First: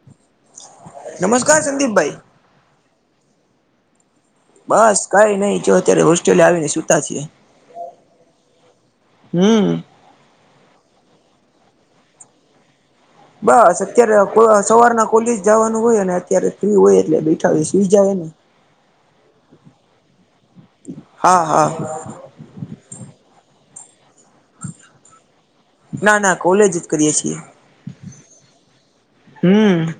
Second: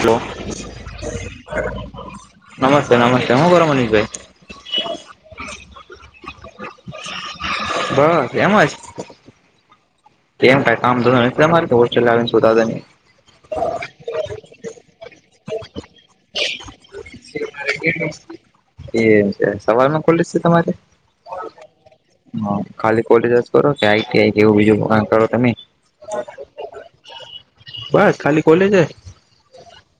Hello નમસ્કાર સંદીપભાઈ નમસ્તે નમસ્તે હું કરો મનીષભાઈ? બસ કઈ નઈ જો અત્યારે હોસ્ટ્રેલે આવીને સુતા છે. બસ એમ હમ. એમ ક કામ ધોરણ તેમજ હોસ્ટેલ સુતા [unintelligible] બસ અત્યારે કો સવારના કોલેજ જવાનું હોય અને અત્યારે ફ્રી હોય [unintelligible] [inaudible] એમ છે, સવાલમાં કોલેજ છે તમારે? હા હા હ ખાલી કોલેજ કરો કે આઈટીઆઈ કે એવું બીજું કરો તમે? ના ના કોલેજ જ કરીએ છીએ [unintelligible] બસ ખાલી કોલેજ જ. હમ.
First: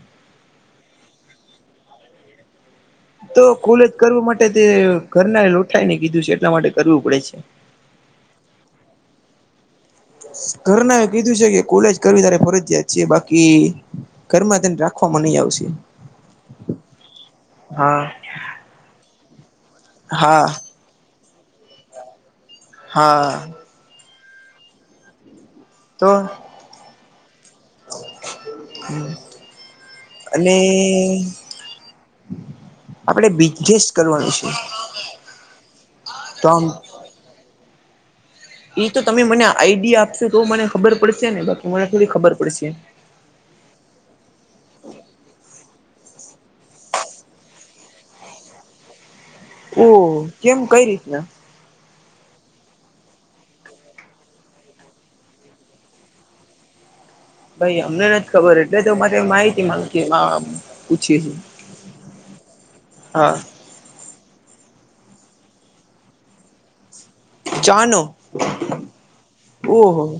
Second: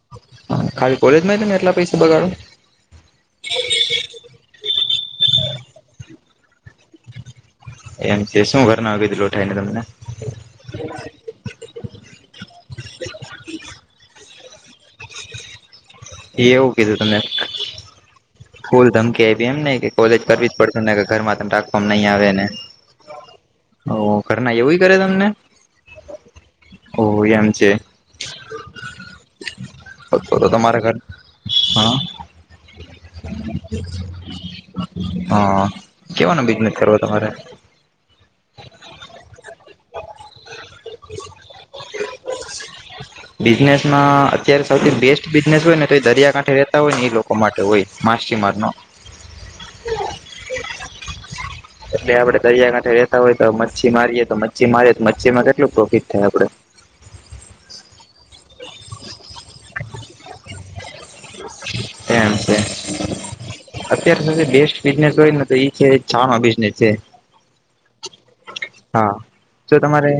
ખાલી કોલેજ માં ને એટલા પૈસા બગાડો. તો કોલેજ કરવા માટે તે ઘરના લોઠાઈ ને કીધું છે એટલા માટે કરવું પડે છે. એમ છે શું ઘર આવી લોઠાય ને તમને? ઘરના એ કીધું છે કે કોલેજ કરવી તારે ફરજિયાયાત છે. બાકી ઘરમાં તેને રાખવામાં નહી આવશે. એ એવું કીધું તમને હા ફૂલ ધમકી આપી એમ ને કે કોલેજ હા કરવી જ પડશે તમને ઘરમાં તને રાખકવામાં નહી આવે ને. હા. હ ઘર ના એવું કરે તમને. તો ઓહ એમ છે. તો અને તમારા ઘર હા આપણે બિઝનેસ કરવાનું છે હા કેવાનો તો આમ બિઝનેસ કરવા તમારે એ તો તમે મને આઈડિયા આપશો તો મને ખબર પડશે ને બાકી મને થોડી ખબર પડશે. બિઝનેસ માં અત્યારે સૌથી બેસ્ટ બિઝનેસ હોય ને તો એ દરિયાકાંઠે રેતા હોય ને એ લોકો માટે હોય માછીમાર નો ઓ કેમ કઈ રીતના એટલે આપણે દરિયાકાાંઠેતા હોય તો મચ્છી મારીએ તો મચ્છી મારીએ તો મચ્છીમાં કેટલું પ્રોફિટ થાય આપડે. ભાઈ અમને નથી ખબર એટલે તો મારે માહિતી મગતી હ એમ છે. હા અત્યાર સુધી બેસ્ટ બિઝનેસ હોય ને તો એ છે ચાહ ન બિઝનેસ છે. ચાનો હા જો ઓહો તમારે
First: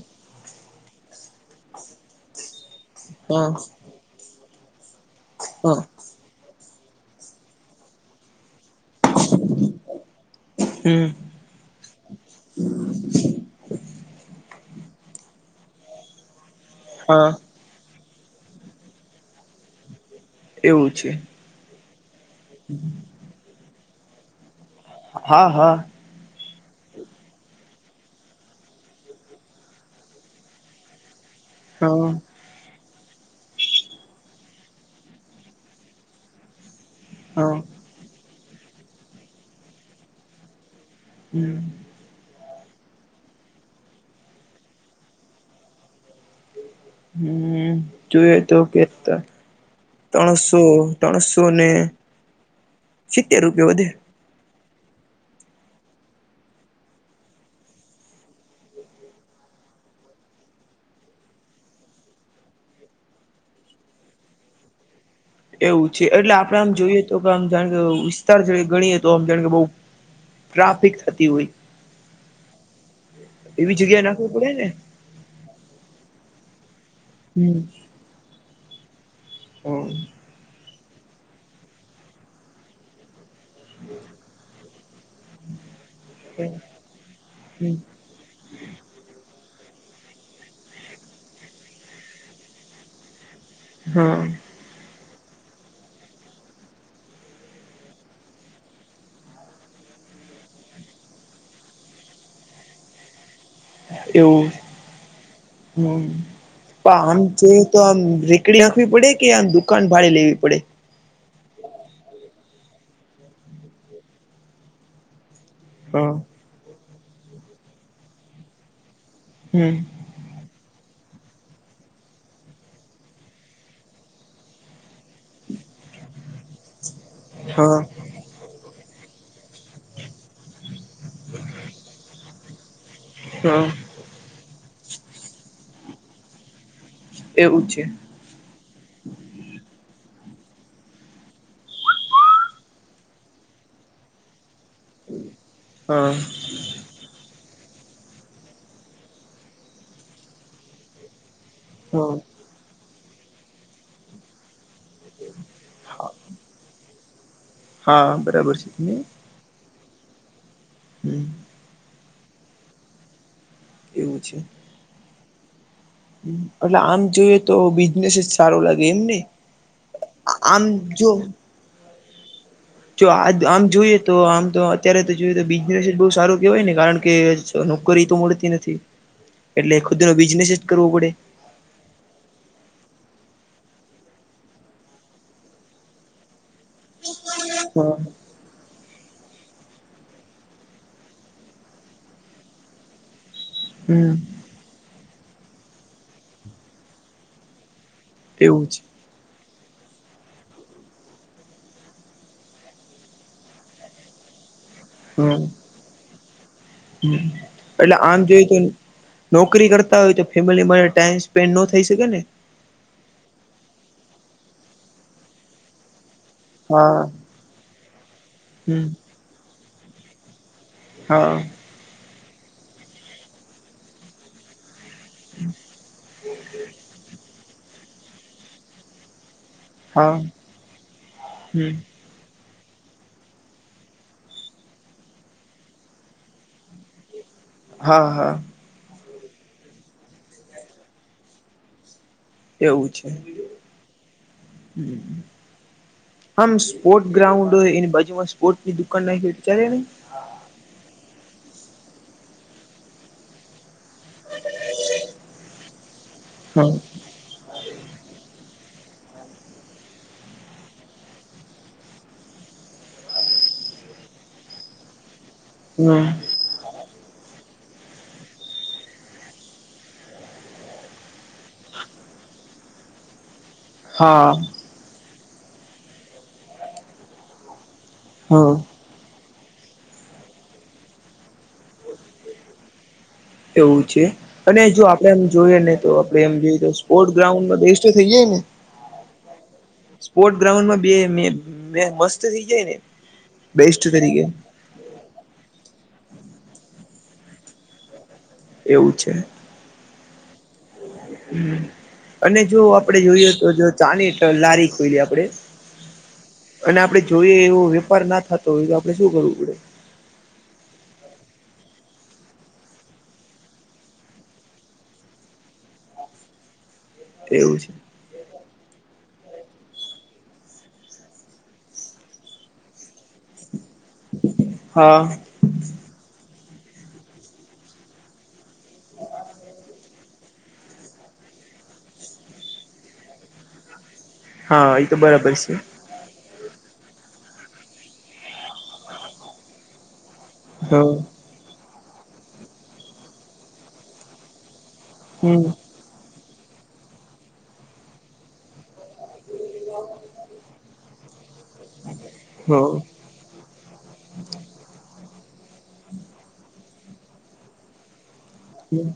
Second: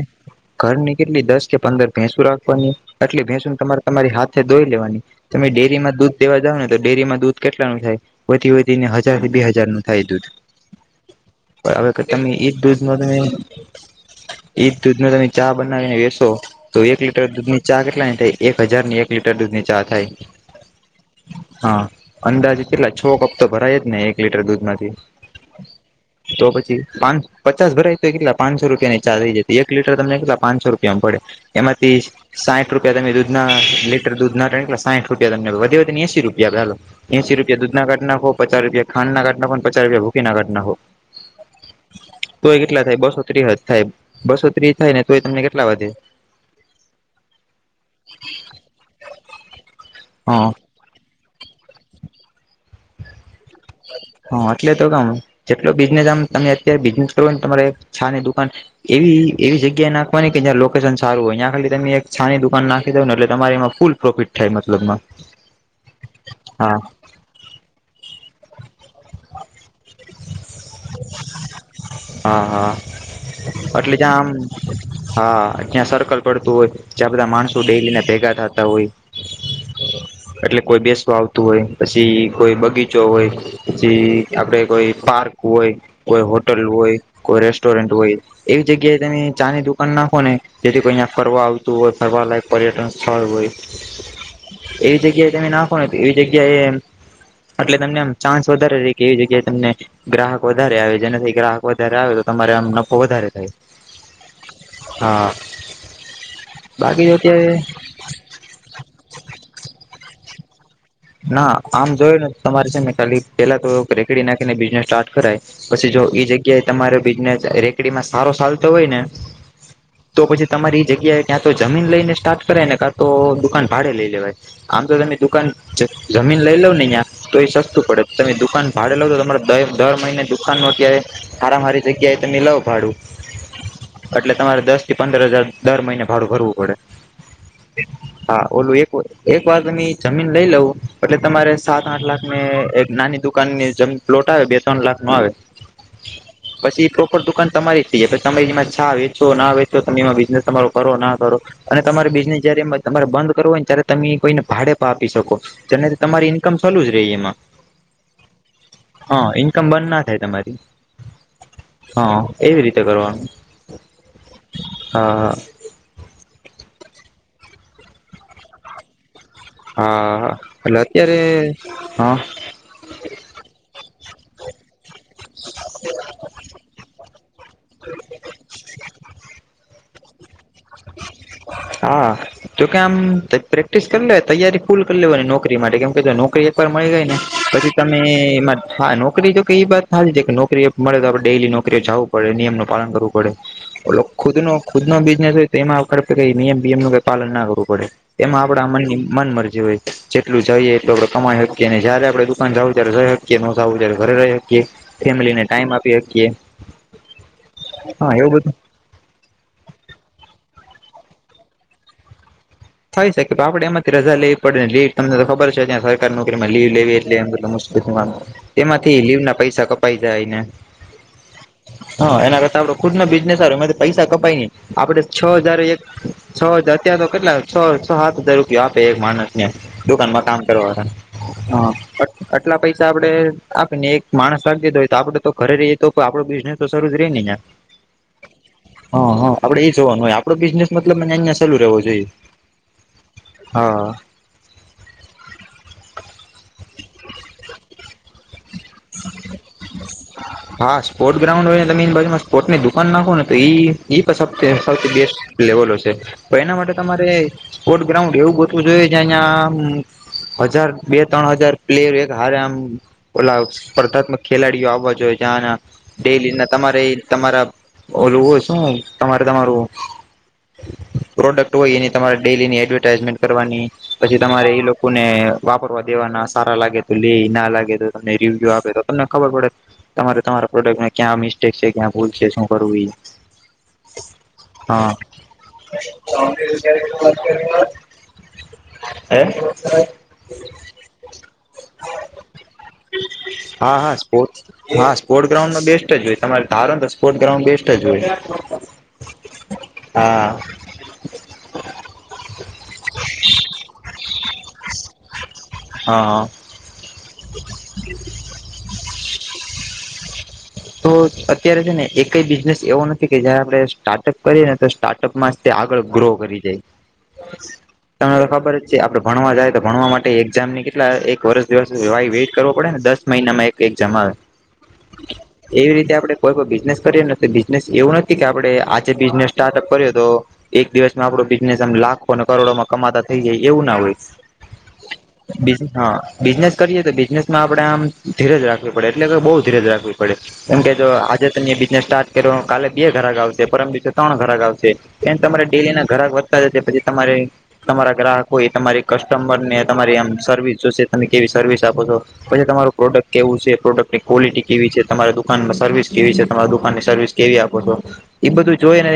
ઘરની કેટલી દસ કે પંદર ભેંસુ રાખવાની આટલી હા ભેંસુ તમારે તમારી હાથે ધોઈ લેવાની તમે હા ડેરીમાં દૂધ દેવા જાવ ને તો ડેરીમાં દૂધ કેટલાનું થાય વધી વધીને હજા હજાર થી બે હજાર નું થાય દૂધ હમ પણ હવે એજ દૂધ ન તમે ઈદ દૂધ નુ તમે ચા બનાવીને વેસો તો એક લીટર હા દૂધ ની ચા કેટલાની થાય એક હજાર ની એક લીટર દૂધ ની ચા થાય. એવું છે. હા અંદાજ કેટલા છ કપ તો ભરાય જ ને એક લીટર દૂધમાંથી. હા હા. તો પછી પાંચ પચાસ ભરાય તો કેટલા પાંચસો રૂપિયા ની ચાર થઈ જતી એક લીટર તમને કેટલા પાંચસો રૂપિયામાં પડે. એમાંથી હા સાહીઠ રૂપિયા તમે દૂધ ના લીટર દૂધ ના કેટલા સાઠ રૂપિયા ત વધી એસી રૂપિયા એસી હા રૂપિયા દૂધના કાઢી નાંખો પચાસ રૂપિયા ખાંડ ના ઘાટના પણ પચ રપિયા ભૂખકી ના ઘાટનાખો. હમ. તોય કેટલા થાય બસો ત્રીહજ થાય બસો ત્રીસ થાય ને તોય તમને કેટલા વધે હમ જોઈએ તો કે હા ત્રણસો ત્રણસો ને સિત્તેર રૂપિયા વધ હા એટલે તો કામ જેટલો બિઝનેસ આમ તમે અત્યારે બિઝનેસ કરો ને તમારે છા ની દુકાન એવી એવી જગ્યા નાખવાની કે જં લોકેશન સારું હોય ત્યાં ખાલી તમે એક છાની દુકાન નાખી દઉ ને એટલે તમારે એમાં ફૂલ પ્રોફિટ થાય મતલબમાં એવું છે એટલે આપડે આમ હા જોઈએ તો કે આમ જા કે ત ગણીએ તો આમ જાણ કે બહુ ટ્રાફિક થતી હોય. હા હા એવી એટલે જગ્યા જ્યાં નાખવી પડે આમ ને હા ત્યાં સર્કલ પડતું હોય જ્યાં બધા હમ માણસો ડેલીને ભેગા થતા હોય. એટલે કોઈ બેસવા આવતું હોય પછી કોઈ બગીચો હોય. પી આપડે કોઈ પાર્ક હોય, કોઈ હમ હોટલ હોય, કોઈ હમ રેસ્ટોરન્ટ હોય એવી જગ્યાએ તમે ચા ની દુકાન નાખો ને જેથી કોઈ અં ફરવા આવતું હોય ફરલાયક પર્યટન સ્થળ હોય. હા. એવી જગ્યાએ તમે નાખો તો એવી જગ્યા એ એટલે તમને આમ ચાન્સ વધારે ર કે એવી જગ્યાએ તમને ગ્રાહક વધારે આવે જેનાથી ગ્રાહક વધારે આવે તો તમારે આમ નફો વધારે થાય એવું હા હમ્મ પણ બાકી આમ જો અત્યારે તો આમ રીક નાખવી પડે કે આ દુકાન ભાેવી પડે. ના આમ જોયું ને તમારે છે ને ખાલી પેલા તો રેકડી નાખીને બિઝનેસ સ્ટાર્ટ કરાય. પછી જો હા એઈ જગ્યાએ તમારો બિઝનેસ રેકડીમાં સારો ચાલતો હોય ને હમ. તો પછી તમારી એ જગ્યાએ ક્યાં તો જમીન લઈને સ્ટાર્ટ કરાય ને ક્યાં તો દુકાન ભાડે લઈ લેવાય. આમ તો તમે દુકાન જમીન લઈ લ ને તો એ હા સસ્તું પડે. તમે દુકાન ભાડે લાવ છો તમારે દર મહિને દુકાન નો અ્યારે હાર મા હારી જગ્યાએ તને લવ ભાડું હમ્મ એટલે તમારે દસ થી પંદર હજાર દર મહિને ભાડું ભરવું પડે એવું છે. હા ઓલું એક એક વાર ત જમીન લઈ લવું એટલે તમારે સાત આઠ લાખ ને એક નાની દુકાન ની જેમ પ્લોટ આવે બે ત્રન લાખ મા આવે હા પછી એ પ્રોપર દુકાન તમારી થથી પ તમે એમાં છા વેચો ના વેચો તમે એમાં બિઝનેસ તમારો કરો ના કરો અને હા તમારે બિઝનેસ જયારે તમારે બંધ કરવો હોયને ત્યારે તમે કોઈને ભાડે પાવ પી શકો જેને તમારી ઈન્કમ ચાલુ જ રહી એમાં હા બરાબર છે. હા ઇન્કમ બંધ ના થાય તમારી [inaudible] હા એવી રીતે કરવાનું એવું છે. હા હા એટલે આમ જોઈએ તો બિઝનેસ જ સારો લાગે એમને હા હા એલે અત્યારે હા. જો આ આમ જોઈએ તો આમ તો અત્યારે તો જોઈએ તો બિઝનેસ જ બહુ સારું કેહેવાય ને કારણ કે તો નોકરી તો મળતી નથી એટલે ખુદ ન બિઝનેસ જ કરવો પડે હા તો કે આમ પ્રેક્ટિસ કરી લે તૈયારી ફૂલ કરી લેવા ને નોકરી માટે કેમ કે નોકરી એકવાર મળી ગઈ ને પછી તમે એમજ હા નોકરી જો કે એ વાત થા છે કે નોકરી મળે તો આપણે ડેલી નોકરીઓ જવું પડે નિયમનું પાલન કરવું પડે. હમ ખુદ ન ખુદ નો બિઝનેસ હોય તો એમાં કઈ નિયમ બયમ ન કઈ પાલન ના કરવું પડે એમાં એવું આપડા જ મની મન મરજી હોય જેટલું જઈએ એટલું આપણે કમાઈ શકીએ જયારે આપણે દુકાન જાવું ત્યારે રઈ શકીએ નોતાાવું ત્યારે ઘરે રહે યે હમ ટાઈમ આપી હકીએ હમ એટલે આમ એવું જોઈ બધું તો નોકરી કરતા હોય તો ફેમિલીમાં ટાઈમ સ્પેન્ડ ન થઈ શકે ને. થાય શકે તો આપડ એમાંથી રજા લેવી પડેને લેટ તમને તો ખબર છે્યા સર નોકરીમાં લીવ લેવી હા એટલે એ બ મુશ્કેલ હમ તેમાંથી લીવ ના પૈસા કપાઈ જાયને હા હા એના કરતા આપડે ખુદ નો બિઝનેસ આવે એમાંથી પૈસા કપાય નને આપડે છ હજાર એક છ હજાર અત્યાં તો કેટલા છ છ સાત હજાર રૂપિયા આપે એક માણસ ને હા દુકાનમાં કામ કરવાળ હમ આટલા પૈસા આપડે આપી ને એક માણસ લી દીધો હોય તો આપડે તો ખરે રએ તો આપડો બિઝનેસ તો શરૂુ જ રહને યા. હા હા. હા હા આપડે એ જોવાનું હોય આપડો બિઝને મલબ મને અહંયા ચાલુ રહેવો જોઈએ એવું છે હા હમ્મ આમ સ્પોર્ટ ગ્રાઉન્ડ હોય એની બાજુમાં સ્પોર્ટસની દુકાન નાખે ચાલે નહી હા સ્પોર્ટ્સ ગ્રાઉડ હોય ને તમે એની બાજુમાં સ્પોર્ટસની દુકાન નાખો ને તો ઈ એ પણ સૌથી બેસ્ટ લેવલો છે તો એના માટે તમારે સ્પોર્ટ ગ્રાઉન્ડ એવું ગોટવું જોયે જયા અયા હજાર બે ત્રણ હજાર પ્લેયર એક હારે આમ ઓલા સ્પર્ધાત્મક ખેલાડીઓ આવવા જોઈએ જ્યા હમ ડેલી ના તમારે તમારા ઓલું હોય શું તમારે તમારું પ્રોડક્ટ હોય એની તમારે ડેલી ની એડવર્ટાઈઝમેન્ટ કરવાની પછી હા તમારે એ લો કોને વાપરવા દેવાના સારા લાગે તો લે ના લાગે તો તમને રિવ્યુ હા આપે તો તમને ખબર પડે તમારે તમારા પ્રોડક્ટને ક્યાં મિસ્ટેક છે, ક્યાં ભૂલ છે, શું કરવું ઈ એવું છે, અને જો આપડે એમ જોઈએ ને તો આપડે એમ જે રીતે સ્પોર્ટ ગ્રાઉન્ડમાં બેસ્ટ થઈ જાય ને હે સ્પોર્ટ ગ્રાઉન્ડમાં બે મે મે મસ્ત થઈ જાય ને હા બેસ્ટ હા તરીકે સ્પોર્ટ હા સ્પોર્ટસ ગ્રાઉન્ડમાં બેસ્ટ જ હોય તમારે ધારો તો સ્પોર્ટ્ ગ્રાઉન્ડ બેસ્ટ જ હોય એવું છે. હા. હમ. અને જો આપડે જોઈએ તો જો ચાની લારી ખોઈલી આપડે હા અને આપડે જોઈએ એવો વેપારના થતો હોય તો આપડે શું કરવું પડે? તો અત્યારે છે, ને એકેય બિઝનેસ એવો નથી કે જયારે આપણે સ્ટાર્ટઅપ કરીએ ને તો સ્ટાર્ટઅપમા જ તે આગળ ગ્રો કરી જાય એવું છે. તમને તો ખબર જ છે, આપડે ભણવા જાય તો ભણવા માટે એક્ઝામની કેટલા એક વર્ષ દિવસ વા વેઇટ કરવો પડે ને દસ મહિનામાં એક એક જમા હા. એવી રીતે આપડે કોઈ પણ બિઝનેસ કરીએ ને તો બિઝનેસ એવું નથી કે આપડે આજે બિઝનેસ સ્ટાર્ટઅપ કર્યો તો એક દિવસમાં આપણો બિઝનેસ એમ લાખો કરોડોમાં કમાતા થઈ જાય એવું ના હોય હા એ તો બરાબર છે બીજી હા બિઝનેસ કરીએ તો બિઝનેસમાં આપણે આમ ધીરજ રાખવી પડે એટલે બહુ ધીરજ રાખવી પડે કેમ કે જો હા આજે ત બિઝનેસ સ્ટાર્ટ કર્યો કાલે બે ઘરાક આવશે પરમ દિવસે ત્રણ ઘરાક આવશે એમ તમારે હમ ડેલીના ગાહક વધતા જ પછી તમારે તમારા ગ્રાહક હોય તમારે કસ્ટમરને તમારી આમ સર્વિસ જોશે તમે કેવી સર્વિસ આપો છો પછી હા તમારું એવું પ્રોડક્ટ કેવું છે, પ્રોડક્ટની ક્વોિટી કેવી છે. તમારા દુકાનમાં સર્વિસ કેવી છે, તમારા દુકાનની સર્વિસ કેવી આપો તો એ બધું જોઈ છે ને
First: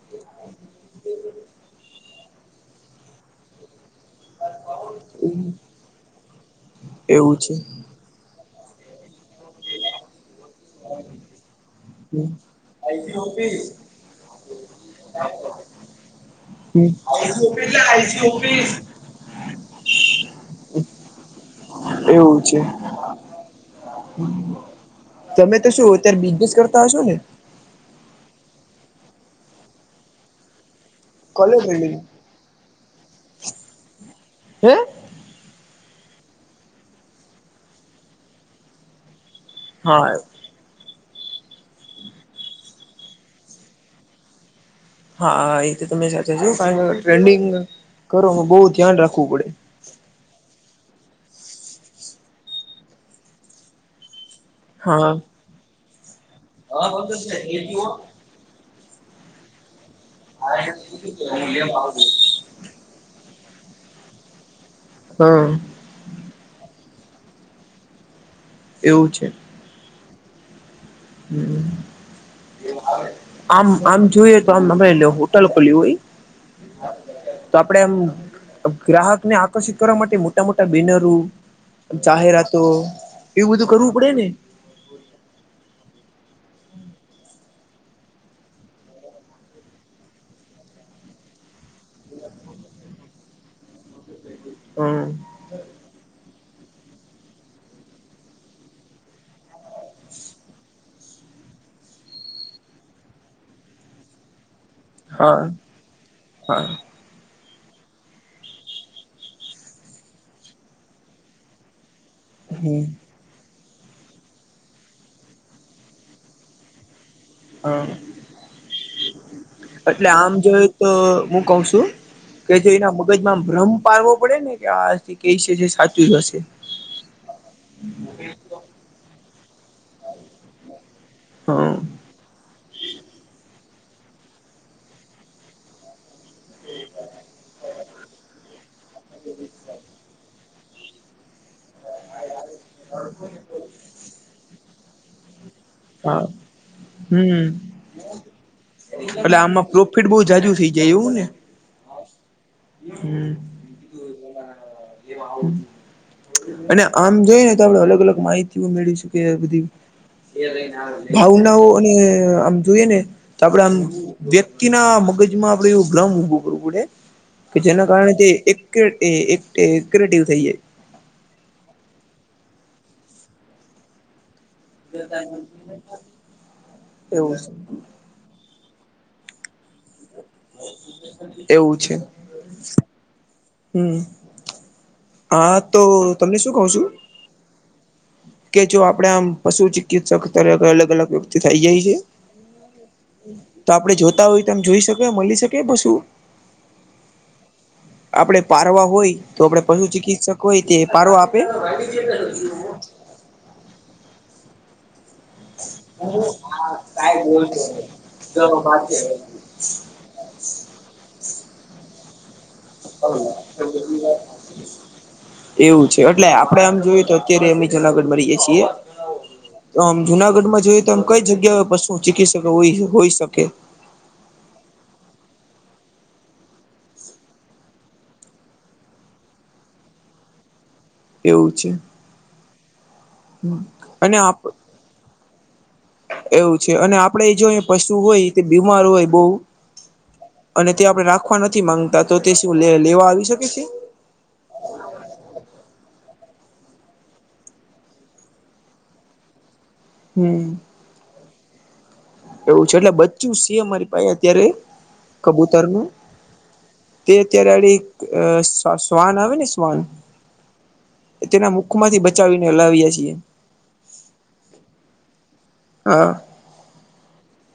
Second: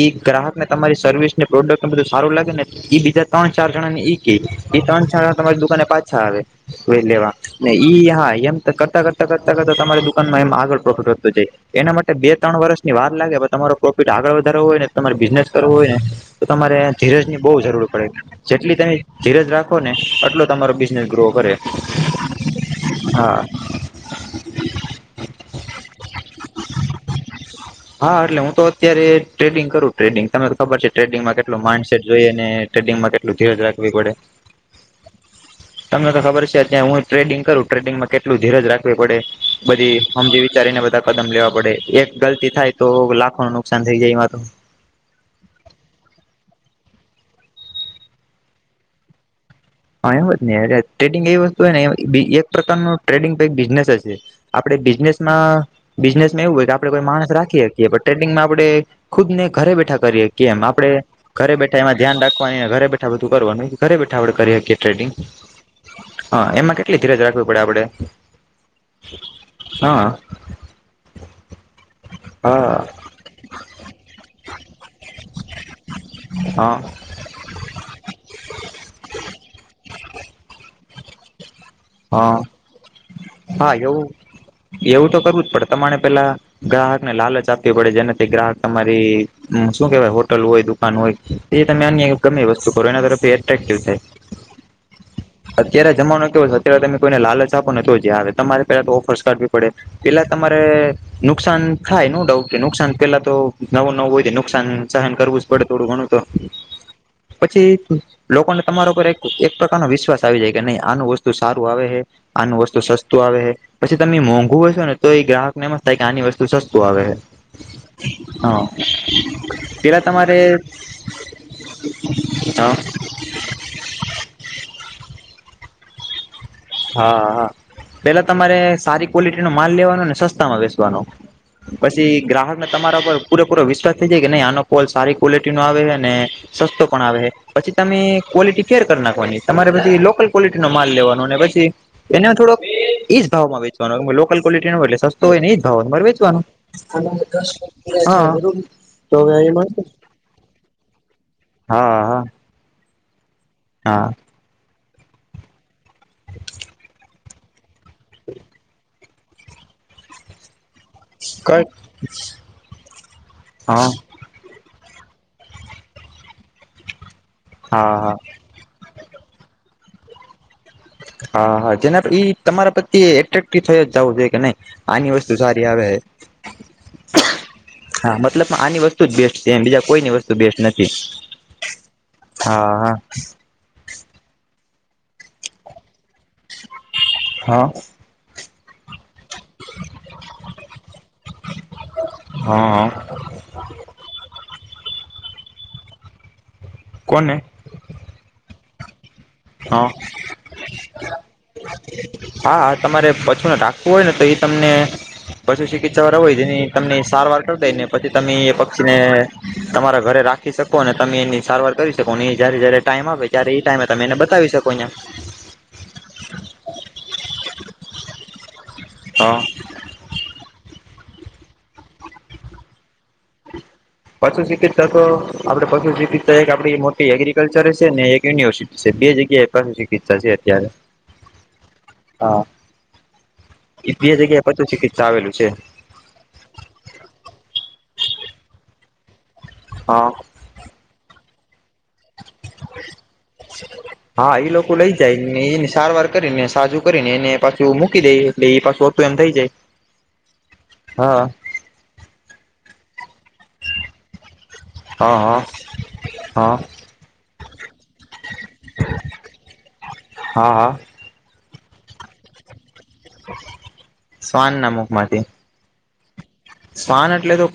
ઈ ગ્રાહકને તમારી સર્વિસને પ્રોડક્ટને બધું સારું લાગે ને ઈ બીજા ત્રણ ચાર જણા ને એક ઈ કેય ત્રણ જણા તમારી દુકાને પાછા આવે વે લેવા નહી ઈ હા એમ કરતાં કરતાં કરતાં કરતાં તમારી દુકાનમાં એમ આગળ પ્રોફિટ વધતો જાય એના માટે એવું બે ત્રણ વર્ષની વાર લાગે પણ તમારો પ્રોફિટ આગળ વધારવો હોય ને તમારે બિઝનેસ કરવો હોય ને તો તમારે ધીરજની બોવ જરૂર પડે [inaudible] ટલી તમે ધીરજ રાખોને ઓટલો તમારો બિઝનેસ ગ્રો કરે એવું છે. હા તમે તો શું અત્યારે બિઝનેસ કરતા હશો ને? હા એટલે હું તો અત્યારે ટ્રેડિંગ કરું ટ્રેડિંગ તમે ખબર છે, ટ્રેડિંગમાં કલર કેટલું ટ્રેડિંગ માઇન્ડસેટ જોઈએ ને ટ્રેડંગમાં કેટલું ધીરજ રાખવી પડે હે તમને તો ખબર છે ત્યા હું ટ્રેડિંગ કરું ટ્રેડિંગમાં કેટલું ધીરજ રાખવી પડે બધી હા સમજી વિચારીને બધા કદમ લેવા પડે એક ગલતી થાય તો લાખો નું નુકસાન થઈ જાય એમાં તો હા એ તો તમે સાછા છો કારણ કે ટ્રેન્ડિંગ કરો બહ ધ્યાન રાખવું પડે હા એમ જ ને એટલે ટ્રેડિંગ એવી વસ્તુ ને એક પ્રકાર ન ટ્રેડિંગ બિઝનેસ જ આપણે હા. બિઝનેસમાં બિઝનેસમાં એવું હોય કે આપડણે હા કોઈ માણસ રાખી હકીએ પણ ટ્રેડિંગમાં આપણે ખુદ ને ઘરે બેઠા કરીએ કેમ આપડે ઘરે બેઠા એમાં ધ્યાન રા ઘરે બેઠા બધું કરવાનું ઘરે બેઠા આપડે કરી હકીએ ટ્રેડિંગ હા એમાં કેટલી ધીરજ રાખવી પડે આપડે એવું છે. હા. હમ. હા આમ આમ જોયે તો અમે લયો હોટેલ ખોલી હા હોય તો આપડે આમ ગ્રાહક ને આકર્ષિત કરવા માટે મોટા મોટા બેિનરો હા જાહેરાતો એવું બધું કરવું પડે ને એવું તો કરવું જ પડે તમારે પેલા ગ્રાહક ને લાલચ આપવી પડે જેનાથી ગ્રાહક તમારી હમ્મ શું કેહેવાય હોટલ હોય દુકાન હોય એ તમે અન્ય ગમે વસ્તુ કરો એના તરફથી એટ્રેક્ટિવ થાય [inaudible] હમ્મ અત્યારે જમાનો કેવો છે અત્યારે તમે કોઈને લાલચ આપો ને તો જ આવે તમારે પેલા તો ઓફરસાઢવી પડે પેલા તમારે નુકસાન થાય નો ડાઉટ કે નુકસાન પેલા તો નવો નવું હોય નુકસાન સહન કરવું જ હા પડે થોડું ઘણું તો હા પછી લોકોને તમારા પર એક એક પ્રકાર નો વિશ્વાસ આવી જાય કે નહી આનું વસ્તુ સારું આવે આનું વસ્તુ હમ સસ તૂ આવે હે પછી તમે મોંઘું હશો ને તો એ ગ્રાહક નેમસ્ થાય કે આની વસ્તુ સસ્તું આવે હા હા પેલા એટલે આમ તમારે જોઈ તો હું કઉ છું કે જો હા એના મગજમાં ભ્રમ પારવો પડે ને કે આથી ક છે સાચું જ હશે હા હા પેલા તમારે સારી ક્વોલિટીનો માલ લેવાનો ને સસ્તામાં વસવાનો હા પછી ગ્રાહક તમારા પરર પૂરેપૂરો વિશ્વાસ થઇ જાય કે નહી આનો કોલ સારી ક્વોલિટી નો આવે ને સસ્તો પણ આવે પછી તમે ક્વલિટી ફેર કરી નાખવાની તમારે પછી લોકલ ક્વોલિટી નો માલ લેવાનો અને પછી એ થોડો ઈજ ભાવમાં વેચવાનો લોલ ક્વોલટી આવે એટલે સસ્તું તો એ ઈજ ભાવ માર હા વેચવાનું હા તો આમાં પ્રોફિટ બહુ જાજુ થઇ જાય એવું ને હા હા હમ્મ હા અને આમ જોઈને આપડે અલગ અલગ માહિતી મેળવી શકે બધી ભાવ ના કઈ હો અને આમ જોઈએ ને તો આપડે આમ હા વ્યક્તિ ના મગજ માં આપડે એવું ભ્રમ ઉભો કરવું પડે કે હા જેના કારણે હા જે એક ક્ર્રેટિવ થઈ જાય હા હા જેના ઈ તમારા પ્રતે એટ્રેક્ટ થયો જવું જોઈએ કે નહી આની વસ્તુ સારી આવે એવું છે હા મતલબ આની વસ્તુ જ બેસ્ટ છે એ બીજા કોઈની વસ્તુ બેસ્ટ નથી હા હા હમ્મ હા તો તમને શું કઉ છું હા કે જો આપણે આમ પશુ ચિકિત્સક ત અલગ અલગ વ્યક્તિ થઇ જાય યે યે હા હ તો આપડે જોતા હોય તો એમ જોઈ શકે મળી શકે બસુ કોને આપડે પારવા હોય તો આપણે હા પશુ ચિકિત્સક હોય તે પારવા આપે હા તમારે પાશુ ને રાખવું હોય ને તો એ તમને પશુ ચિકિત્સા વાળા હોય તેની તમને સારવાર કર દાય ને પછી તમે એ પક્ષી ને. તમારા ઘરે રાખી શકો અને તમે એની સારવાર કરી શકો એ જયારે જયારે ટાઈમ આવે ત્યારે એ ટાઈમે તમે એને બ. પૈસાકોઈમ [inaudible] એવું છે એટલે આપડે આમ જોયએ તો અત્યારે અમે જુનાગઢ મળી જયસે એમ હા તો આમ જુનાગઢમાં જોયએ તો આમ કઈ જગ્યાએ પશુ ચિકિત્સ હોઈ શકે પશુ ચિકિતસકો તો આપડે પશુ ચિકિતસ્ક એક આપડી મોટી એગ્રિકલ્ચર છે ને એક યુનિવર્સિટી છે બે જગ્યાએ કશું ચિકિત્સા છે અત્યારે એવું છે હા બે અને જગ્યાએ પશું ચિકિત્સા આવેલું છે. એવું છે અને આપડે જો પશુ હોય તે બીમાર હોય બહુ. હા. અને તે આપડણે રાખવા નથી માંગતા તો તે શું લે લેવા આવી શકે છે. હા એ લોકો લઈ જાય ને એને સારવાર કરી ને સાજું કરીને એને પાછું મૂકી દે એટલે એ પાછું ઓતું એમ થઈ જાય. હ [unintelligible] હું. હા. એવું છે એટલે બચ્ચું છે અમારી પાસે અત્યારે હા હા કબૂતરનું હા તે અત્યારેડી એ શ્વાન આવેને શ્વાન. હા હા તેના મુખમાંથી બચાવીને લાવીયા છી. શ્વાન ના મુખ માંથી. હા. શ્વાન એટલે તો.